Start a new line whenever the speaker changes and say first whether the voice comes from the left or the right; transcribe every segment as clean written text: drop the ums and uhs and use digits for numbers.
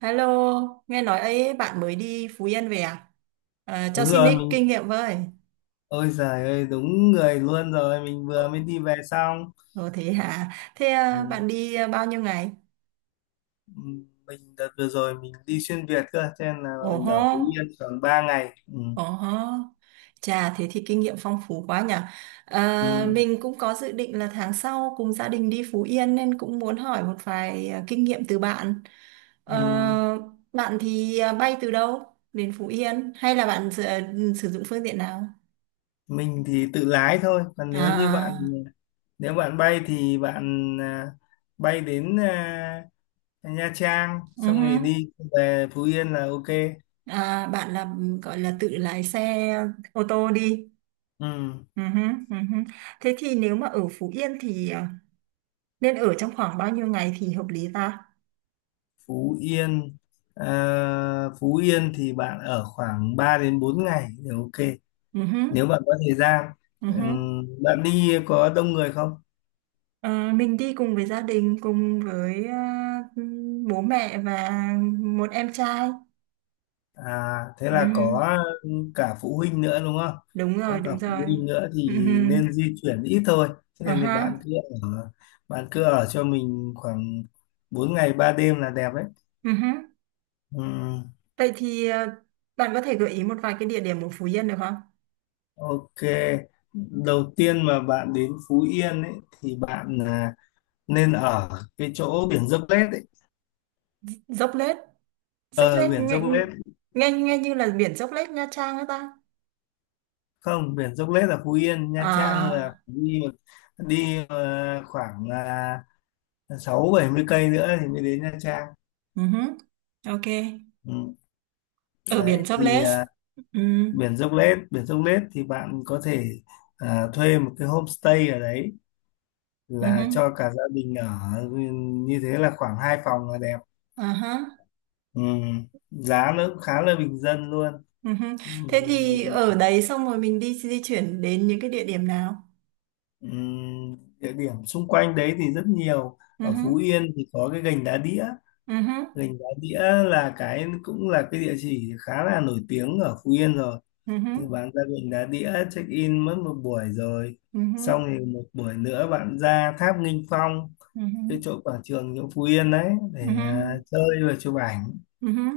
right: Hello, nghe nói ấy bạn mới đi Phú Yên về à? À, cho
left: đúng
right: xin
left: rồi
right: ít kinh
left: mình
right: nghiệm với.
left: Ôi giời ơi, đúng người luôn rồi. Mình vừa mới
right: Ừ.
left: đi về xong.
right: Ồ thế hả? Thế à,
left: Ừ.
right: bạn đi à, bao nhiêu ngày?
left: Ừ, mình đợt vừa rồi mình đi xuyên Việt cơ, cho nên là
right: Ồ
left: mình
right: hô,
left: ở Phú Yên khoảng 3 ngày. Ừ.
right: ồ hô. Chà, thế thì kinh nghiệm phong phú quá nhỉ. À,
left: Ừ.
right: mình cũng có dự định là tháng sau cùng gia đình đi Phú Yên nên cũng muốn hỏi một vài kinh nghiệm từ bạn. Ờ,
left: Ừ.
right: bạn thì bay từ đâu đến Phú Yên? Hay là bạn sử dụng phương tiện nào?
left: Mình thì tự lái thôi, còn nếu như bạn
right: À,
left: nếu bạn bay thì bạn à, bay đến à, Nha Trang xong rồi đi
right: uh
left: về Phú Yên là ok.
right: À, bạn là gọi là tự lái xe ô tô đi.
left: Ừ.
right: Ừ hứ, ừ hứ. Thế thì nếu mà ở Phú Yên thì nên ở trong khoảng bao nhiêu ngày thì hợp lý ta?
left: Phú Yên Phú Yên thì bạn ở khoảng 3 đến 4 ngày thì ok,
right: Ừ
left: nếu
right: hứ,
left: bạn có thời gian.
right: ừ hứ.
left: Bạn đi có đông người không?
right: Ờ, mình đi cùng với gia đình, cùng với bố mẹ và một em trai.
left: À, thế
right: Ừ
left: là
right: hứ.
left: có cả phụ huynh nữa đúng không?
right: Đúng rồi,
left: Có cả
right: đúng
left: phụ
right: rồi.
left: huynh nữa
right: Ừ
left: thì
right: hứ.
left: nên di chuyển ít thôi. Thế
right: À
left: nên thì
right: ha.
left: ở bạn cứ ở cho mình khoảng 4 ngày 3 đêm là đẹp đấy.
right: Ừ hứ.
left: Ừm,
right: Vậy thì bạn có thể gợi ý một vài cái địa điểm ở Phú Yên được không?
left: ok. Đầu tiên mà bạn đến Phú Yên ấy thì bạn à, nên ở cái chỗ biển Dốc Lết ấy.
right: Dốc Lết, Dốc
left: Ờ,
right: Lết
left: biển
right: nghe,
left: Dốc Lết.
right: nghe như là biển Dốc Lết Nha Trang ấy ta.
left: Không, biển Dốc Lết là Phú Yên, Nha Trang là
right: À.
left: phải đi, đi khoảng sáu bảy mươi cây nữa thì mới đến Nha Trang.
right: Ừ hứ, ok.
left: Ừ.
right: Ở
left: Đấy
right: biển Dốc
left: thì
right: Lết. Ừ.
left: biển Dốc Lết thì bạn có thể thuê một cái homestay ở đấy
right: Ừ hứ,
left: là cho cả gia đình ở, như thế là khoảng hai phòng là đẹp.
right: à hả,
left: Ừ, giá nó cũng khá là bình dân luôn.
right: ừ.
left: Ừ.
right: Thế thì ở đấy xong rồi mình đi di chuyển đến những cái địa điểm nào?
left: Ừ. Địa điểm xung quanh đấy thì rất nhiều,
right: Ừ
left: ở
right: hứ,
left: Phú Yên thì có cái gành đá đĩa.
right: ừ hứ,
left: Gành Đá Đĩa là cái cũng là cái địa chỉ khá là nổi tiếng ở Phú Yên rồi,
right: ừ hứ,
left: thì bạn ra Gành Đá Đĩa check in mất một buổi rồi,
right: ừ hứ,
left: xong thì một buổi nữa bạn ra Tháp Nghinh Phong,
right: ừ hứ,
left: cái chỗ quảng trường chỗ Phú Yên đấy
right: ừ hứ,
left: để à, chơi và chụp ảnh.
right: ừ hứ,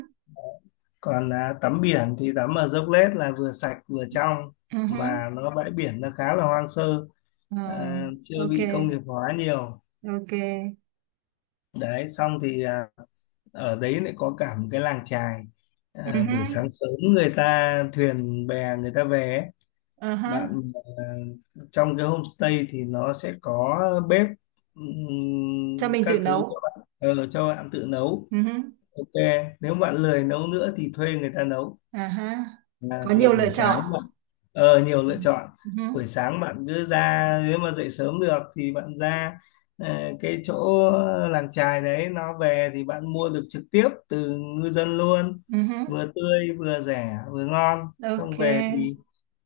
left: Còn à, tắm biển thì tắm ở Dốc Lết là vừa sạch vừa trong,
right: ừ hứ.
left: mà nó bãi biển nó khá là hoang sơ,
right: Ờ,
left: à, chưa
right: ok,
left: bị công nghiệp hóa nhiều.
right: ok.
left: Đấy xong thì à, ở đấy lại có cả một cái làng chài,
right: Ừ
left: à,
right: hứ,
left: buổi sáng sớm người ta thuyền bè người ta về ấy.
right: ờ hả.
left: Bạn à, trong cái homestay thì nó sẽ có bếp,
right: Cho mình tự
left: các thứ cho
right: nấu.
left: bạn, cho bạn tự nấu.
right: Ừ hứ.
left: Ok, nếu bạn lười nấu nữa thì thuê người ta nấu.
right: À ha,
left: À,
right: có
left: thì
right: nhiều lựa
left: buổi sáng
right: chọn.
left: bạn, nhiều
right: Ừ.
left: lựa chọn.
right: Ừ.
left: Buổi sáng bạn cứ ra, nếu mà dậy sớm được thì bạn ra cái chỗ làng chài đấy nó về, thì bạn mua được trực tiếp từ ngư dân luôn,
right: Ừ.
left: vừa tươi vừa rẻ vừa ngon. Xong
right: Ok.
left: về thì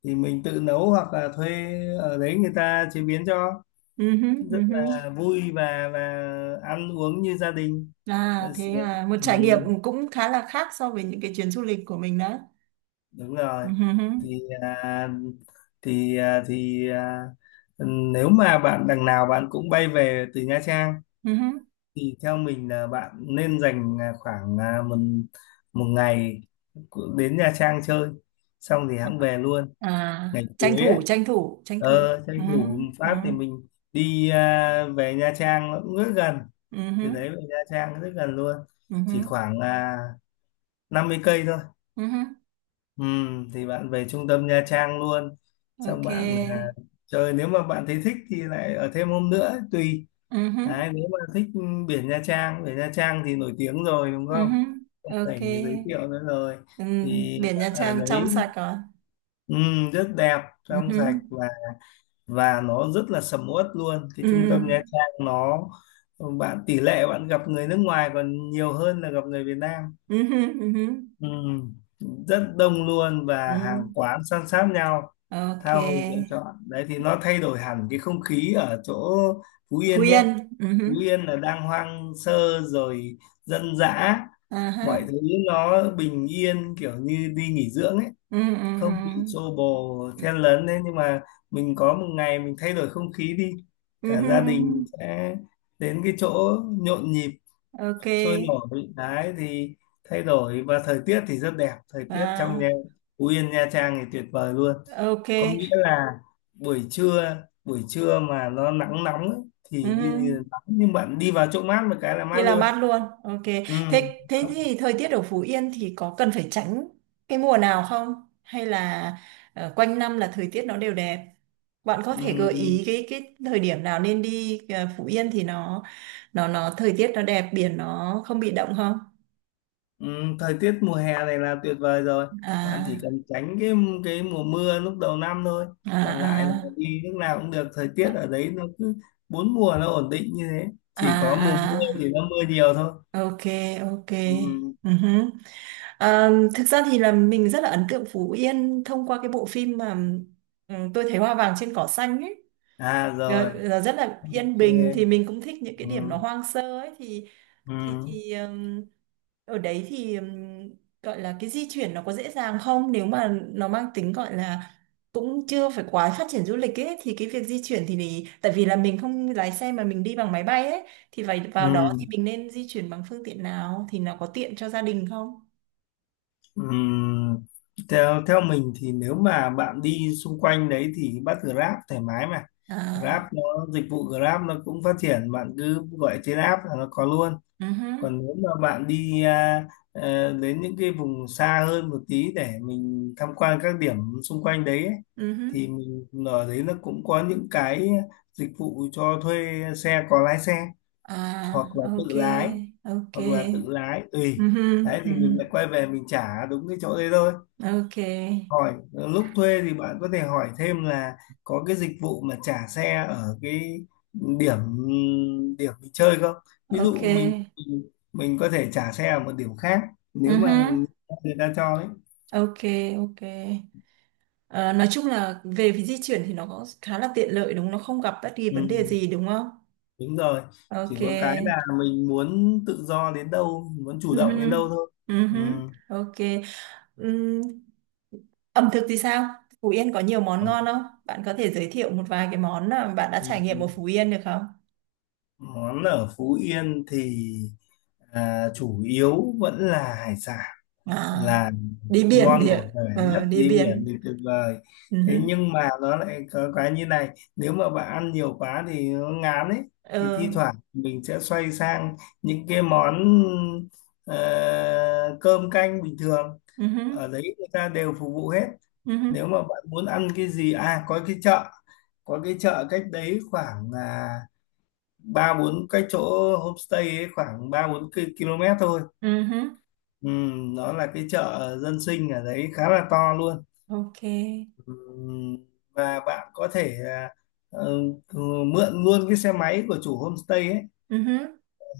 left: mình tự nấu hoặc là thuê ở đấy người ta chế biến cho,
right: Ừ.
left: rất
right: Ừ.
left: là vui và ăn uống như gia đình.
right: À
left: Ờ,
right: thế
left: sướng.
right: à, một
left: Ừ,
right: trải nghiệm cũng khá là khác so với những cái chuyến du lịch của mình đó.
left: đúng
right: Ừ.
left: rồi. Thì à, thì à, thì à, nếu mà bạn đằng nào bạn cũng bay về từ Nha Trang
right: Ừ.
left: thì theo mình là bạn nên dành à, khoảng à, một một ngày đến Nha Trang chơi, xong thì hẵng về luôn,
right: À,
left: ngày
right: tranh
left: cuối ấy.
right: thủ, tranh thủ, tranh thủ.
left: Ờ,
right: Ừ.
left: tranh thủ một
right: Ừ.
left: phát thì mình đi à, về Nha Trang nó cũng rất gần, từ
right: Ừ.
left: đấy về Nha Trang rất gần luôn,
right: Ừ.
left: chỉ khoảng à, 50 cây thôi.
right: Ừ.
left: Ừ, thì bạn về trung tâm Nha Trang luôn, xong
right: Ok.
left: bạn à, chơi, nếu mà bạn thấy thích thì lại ở thêm hôm nữa tùy.
right: Ừ.
left: Đấy, nếu mà thích ừ, biển Nha Trang thì nổi tiếng rồi đúng
right: Ừ.
left: không, không
right: Ok.
left: phải giới thiệu nữa rồi.
right: Ừ.
left: Thì
right: Biển
left: bạn
right: Nha
left: ở
right: Trang trong
left: đấy
right: sạch rồi.
left: ừ, rất đẹp, trong
right: Ừ.
left: sạch, và nó rất là sầm uất luôn, cái trung
right: Ừ.
left: tâm Nha Trang nó, bạn, tỷ lệ bạn gặp người nước ngoài còn nhiều hơn là gặp người Việt Nam.
right: Ừ. Ừ. Ừ.
left: Ừ, rất đông luôn và
right: Ừ.
left: hàng quán san sát nhau,
right: Ok.
left: tha hồ lựa chọn. Đấy thì nó thay đổi hẳn cái không khí ở chỗ Phú
right: Phú
left: Yên nhé.
right: Yên. Ừ.
left: Phú
right: hứ.
left: Yên là đang hoang sơ rồi, dân dã,
right: À ha.
left: mọi thứ nó bình yên kiểu như đi nghỉ dưỡng ấy,
right: Ừ, ừ,
left: không bị
right: ừ.
left: xô bồ
right: Ừ.
left: chen lấn. Đấy nhưng mà mình có một ngày mình thay đổi không khí đi,
right: Ừ
left: cả gia đình
right: hứ.
left: sẽ đến cái chỗ nhộn nhịp
right: Ok.
left: sôi nổi đấy thì thay đổi. Và thời tiết thì rất đẹp, thời tiết trong nhà
right: À,
left: Phú Yên Nha Trang thì tuyệt vời luôn. Có nghĩa
right: ok.
left: là buổi trưa buổi trưa mà nó nắng nóng ấy,
right: Ừ.
left: thì đi
right: hứ.
left: nắng nhưng bạn đi vào chỗ mát một cái là
right: Thì
left: mát
right: làm
left: luôn.
right: mát luôn. Ok.
left: Ừ.
right: Thế thế
left: không-
right: thì thời tiết ở Phú Yên thì có cần phải tránh cái mùa nào không? Hay là quanh năm là thời tiết nó đều đẹp? Bạn có thể gợi ý
left: ừ.
right: cái thời điểm nào nên đi Phú Yên thì nó thời tiết nó đẹp, biển nó không bị động không?
left: Ừ, thời tiết mùa hè này là tuyệt vời rồi, bạn chỉ
right: À,
left: cần tránh cái mùa mưa lúc đầu năm thôi, còn lại là
right: à,
left: đi lúc nào cũng được. Thời tiết
right: à,
left: ở đấy nó cứ bốn mùa nó ổn định như thế,
right: à,
left: chỉ có mùa mưa
right: à,
left: thì nó mưa nhiều thôi.
right: ok, ok.
left: Ừ.
right: uh Thực ra thì là mình rất là ấn tượng Phú Yên thông qua cái bộ phim mà Tôi thấy hoa vàng trên cỏ xanh ấy.
left: À
right: Ờ,
left: rồi.
right: là rất là yên
left: Ok.
right: bình thì mình cũng thích những cái
left: Ừ.
right: điểm nó hoang sơ ấy thì
left: Ừ.
right: thì thì ừm, ở đấy thì gọi là cái di chuyển nó có dễ dàng không nếu mà nó mang tính gọi là cũng chưa phải quá phát triển du lịch ấy thì cái việc di chuyển thì tại vì là mình không lái xe mà mình đi bằng máy bay ấy thì phải vào đó thì
left: Ừ.
right: mình nên di chuyển bằng phương tiện nào thì nó có tiện cho gia đình không?
left: Ừ. theo theo mình thì nếu mà bạn đi xung quanh đấy thì bắt Grab thoải mái mà, Grab
right: À,
left: nó, dịch vụ Grab nó cũng phát triển, bạn cứ gọi trên app là nó có luôn.
right: ừ hứ,
left: Còn nếu mà bạn đi à, đến những cái vùng xa hơn một tí để mình tham quan các điểm xung quanh đấy ấy,
right: ừ hứ.
left: thì mình ở đấy nó cũng có những cái dịch vụ cho thuê xe, có lái xe hoặc
right: À,
left: là tự
right: ok,
left: lái,
right: ok. Ừ
left: tùy.
right: hứ,
left: Đấy thì
right: ừ hứ,
left: mình lại quay về mình trả đúng cái chỗ đấy thôi.
right: ok.
left: Hỏi lúc thuê thì bạn có thể hỏi thêm là có cái dịch vụ mà trả xe ở cái điểm điểm mình chơi không. Ví
right: Ok,
left: dụ mình có thể trả xe ở một điểm khác, nếu mà
right: uh
left: người ta cho ấy.
right: ok, ok. Ờ, nói chung là về phía di chuyển thì nó có khá là tiện lợi đúng không? Nó không gặp bất kỳ
left: Ừ,
right: vấn đề gì đúng không?
left: đúng rồi, chỉ
right: Ok.
left: có cái là mình muốn tự do đến đâu, muốn chủ động đến đâu
right: uh
left: thôi. Ừ.
right: Ok. Ừm, ẩm thực thì sao? Phú Yên có nhiều món
left: Ừ,
right: ngon không? Bạn có thể giới thiệu một vài cái món mà bạn đã
left: ừ.
right: trải nghiệm ở Phú Yên được không?
left: Món ở Phú Yên thì à, chủ yếu vẫn là hải sản,
right: À,
left: là
right: đi biển thì
left: ngon
right: ạ.
left: bổ rẻ nhất.
right: Ờ, đi
left: Đi biển thì
right: biển.
left: tuyệt vời.
right: uh
left: Thế nhưng mà nó lại có cái như này, nếu mà bạn ăn nhiều quá thì nó ngán ấy, thì thi
right: Ờ,
left: thoảng mình sẽ xoay sang những cái món ờ, cơm canh bình thường,
right: uh-huh.
left: ở đấy người ta đều phục vụ hết.
right: Uh-huh.
left: Nếu mà bạn muốn ăn cái gì, à, có cái chợ, cách đấy khoảng à, ba bốn cái chỗ homestay ấy, khoảng ba bốn km thôi.
right: Uh-huh.
left: Ừ, nó là cái chợ dân sinh ở đấy khá là to luôn.
right: Ok.
left: Ừ, và bạn có thể à, ừ, mượn luôn cái xe máy của chủ homestay ấy,
right: uh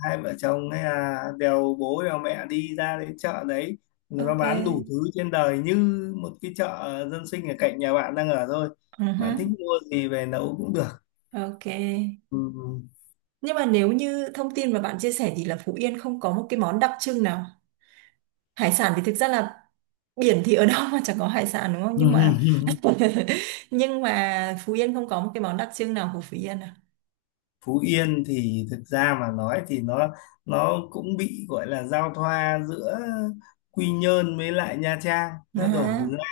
left: hai vợ chồng hay là đèo bố đèo mẹ đi ra đến chợ đấy, nó
right: Ok.
left: bán đủ thứ trên đời như một cái chợ dân sinh ở cạnh nhà bạn đang ở thôi.
right: Ừ hứ,
left: Bạn thích mua gì về nấu cũng được.
right: ok. Nhưng mà nếu như thông tin mà bạn chia sẻ thì là Phú Yên không có một cái món đặc trưng nào. Hải sản thì thực ra là biển thì ở đâu mà chẳng có hải sản đúng không?
left: Ừ.
right: Nhưng mà nhưng mà Phú Yên không có một cái món đặc trưng nào của Phú Yên à.
left: Phú Yên thì thực ra mà nói thì nó cũng bị gọi là giao thoa giữa Quy Nhơn với lại Nha Trang
right: À,
left: nó đổ hướng ra,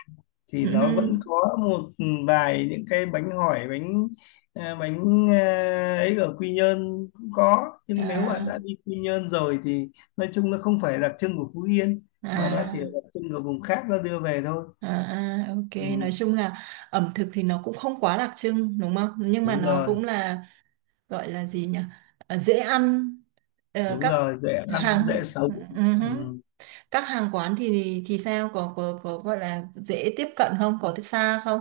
left: thì
right: ừ
left: nó
right: hứ,
left: vẫn có một ừ, vài những cái bánh hỏi, bánh à, bánh à, ấy, ở Quy Nhơn cũng có. Nhưng nếu bạn đã
right: à,
left: đi Quy Nhơn rồi thì nói chung nó không phải đặc trưng của Phú Yên, mà nó chỉ
right: à,
left: là đặc trưng của vùng khác nó đưa về thôi.
right: à, à,
left: Ừ,
right: ok. Nói chung là ẩm thực thì nó cũng không quá đặc trưng đúng không? Nhưng mà
left: đúng
right: nó
left: rồi.
right: cũng là gọi là gì nhỉ? Ờ, dễ ăn,
left: Đúng
right: các
left: rồi, dễ ăn
right: hàng.
left: dễ sống.
right: Ừ
left: Ừ.
right: hứ. Các hàng quán thì sao, có gọi là dễ tiếp cận không, có xa không?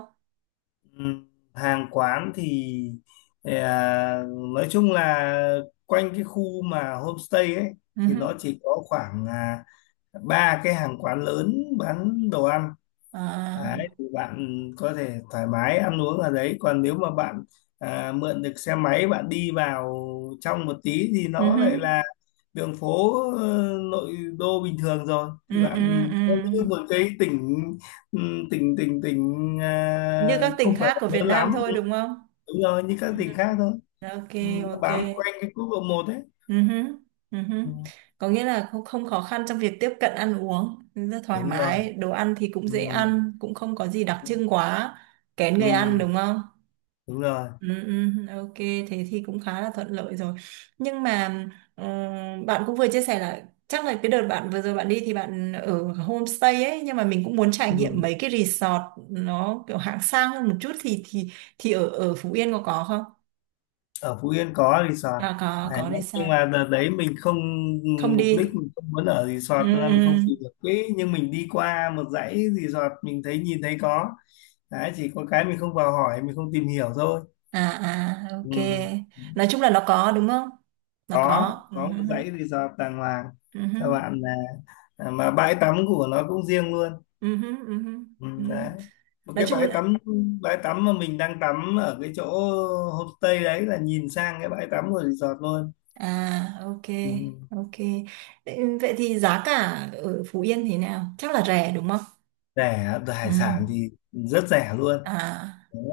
left: Ừm, hàng quán thì ờ, nói chung là quanh cái khu mà homestay ấy
right: Ừ
left: thì
right: hứ.
left: nó chỉ có khoảng à, ba cái hàng quán lớn bán đồ ăn. Đấy
right: À,
left: thì bạn có thể thoải mái ăn uống ở đấy, còn nếu mà bạn à, mượn được xe máy bạn đi vào trong một tí thì
right: ừ
left: nó
right: hứ.
left: lại là đường phố ờ, nội đô bình thường rồi, thì
right: Ừ, ừ,
left: bạn,
right: ừ,
left: nó như một cái tỉnh, tỉnh,
right: như
left: à,
right: các tỉnh
left: không phải
right: khác
left: là
right: của Việt
left: lớn
right: Nam
left: lắm.
right: thôi đúng không?
left: Đúng rồi, như các
right: Ừ hứ.
left: tỉnh khác thôi.
right: Ok,
left: Ừ, nó
right: ok.
left: bám quanh cái quốc lộ một ấy.
right: Ừ hứ. Ừ hứ.
left: Ừ,
right: Có nghĩa là không không khó khăn trong việc tiếp cận, ăn uống rất thoải
left: đúng rồi.
right: mái, đồ ăn thì cũng
left: Ừ,
right: dễ ăn, cũng không có gì đặc trưng quá kén
left: ừ,
right: người ăn đúng không?
left: đúng rồi.
right: Ừ, ừ, ok, thế thì cũng khá là thuận lợi rồi, nhưng mà ờ, bạn cũng vừa chia sẻ là chắc là cái đợt bạn vừa rồi bạn đi thì bạn ở homestay ấy, nhưng mà mình cũng muốn trải nghiệm
left: Ừ.
right: mấy cái resort nó kiểu hạng sang hơn một chút thì ở ở Phú Yên có không?
left: Ở Phú Yên có resort
right: À, có
left: đấy.
right: có
left: Nhưng
right: resort.
left: mà đợt đấy mình không
right: Không
left: mục đích
right: đi.
left: mình không muốn ở resort,
right: Ừ,
left: cho
right: ừ.
left: nên mình không tìm được quỹ. Nhưng mình đi qua một dãy resort, mình thấy nhìn thấy có. Đấy, chỉ có cái mình không vào hỏi, mình không tìm hiểu thôi.
right: À, à,
left: Ừ.
right: ok, nói chung là nó có đúng không? Nó
left: có
right: có. Ừ,
left: có một dãy resort đàng hoàng
right: ừ, ừ,
left: cho bạn, là à, mà bãi tắm của nó cũng riêng luôn.
right: ừ, ừ, ừ, ừ,
left: Ừ,
right: ừ.
left: đấy, một
right: Nói
left: cái
right: chung là.
left: bãi tắm mà mình đang tắm ở cái chỗ homestay đấy là nhìn sang cái bãi tắm của resort luôn.
right: À, ok,
left: Ừ.
right: ok. Vậy thì giá cả ở Phú Yên thế nào? Chắc là rẻ đúng không?
left: Rẻ.
right: Ừ.
left: Hải sản thì rất rẻ luôn
right: À,
left: đấy.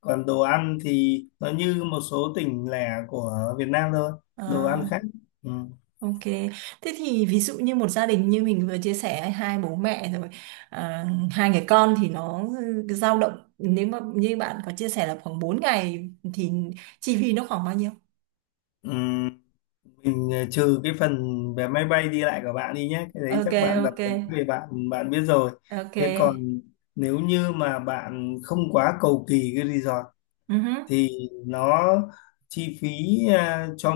left: Còn đồ ăn thì nó như một số tỉnh lẻ của Việt Nam thôi, đồ ăn
right: à,
left: khác. Ừ.
right: ok. Thế thì ví dụ như một gia đình như mình vừa chia sẻ hai bố mẹ rồi, à, hai người con thì nó dao động, nếu mà như bạn có chia sẻ là khoảng 4 ngày thì chi phí nó khoảng bao nhiêu?
left: Ừ. Mình ờ, trừ cái phần vé máy bay đi lại của bạn đi nhé, cái đấy
right: Ok,
left: chắc bạn đặt
right: ok,
left: vé về bạn bạn biết rồi.
right: ok.
left: Thế còn, nếu như mà bạn không quá cầu kỳ cái resort
right: Ừ hứ,
left: thì nó chi phí à, cho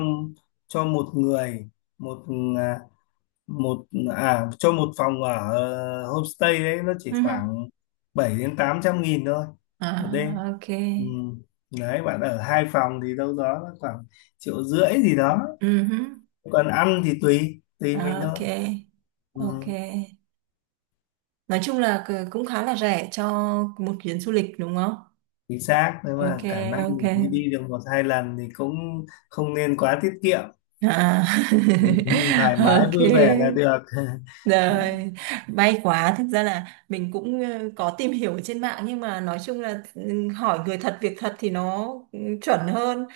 left: cho một người, một à, một à cho một phòng ở homestay đấy nó chỉ
right: ừ hứ.
left: khoảng 700 đến 800 nghìn thôi, một đêm.
right: À, ok,
left: Ừ, đấy bạn ở hai phòng thì đâu đó nó khoảng triệu rưỡi gì đó.
right: ừ hứ.
left: Còn ăn thì tùy tùy mình
right: À,
left: thôi.
right: ok,
left: Ừ.
right: ok. Nói chung là cũng khá là rẻ cho một chuyến du lịch đúng không?
left: Chính xác, nếu
right: Ok,
left: mà cả năm
right: ok.
left: mình đi đi được một hai lần thì cũng không nên quá tiết kiệm.
right: À.
left: Ừ. Thoải mái vui vẻ là
right: Ok.
left: được.
right: Rồi, may quá. Thực ra là mình cũng có tìm hiểu ở trên mạng nhưng mà nói chung là hỏi người thật việc thật thì nó chuẩn hơn.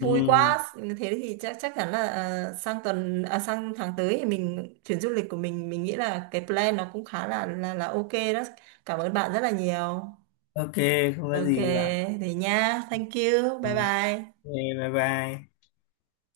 left: Ừ,
right: quá. Thế thì chắc chắc chắn là sang tháng tới thì mình chuyến du lịch của mình nghĩ là cái plan nó cũng khá là ok đó. Cảm ơn bạn rất là nhiều.
left: ok, không có
right: Ok,
left: gì bạn.
right: thì nha. Thank you.
left: Ừ,
right: Bye
left: ok,
right: bye.
left: bye bye.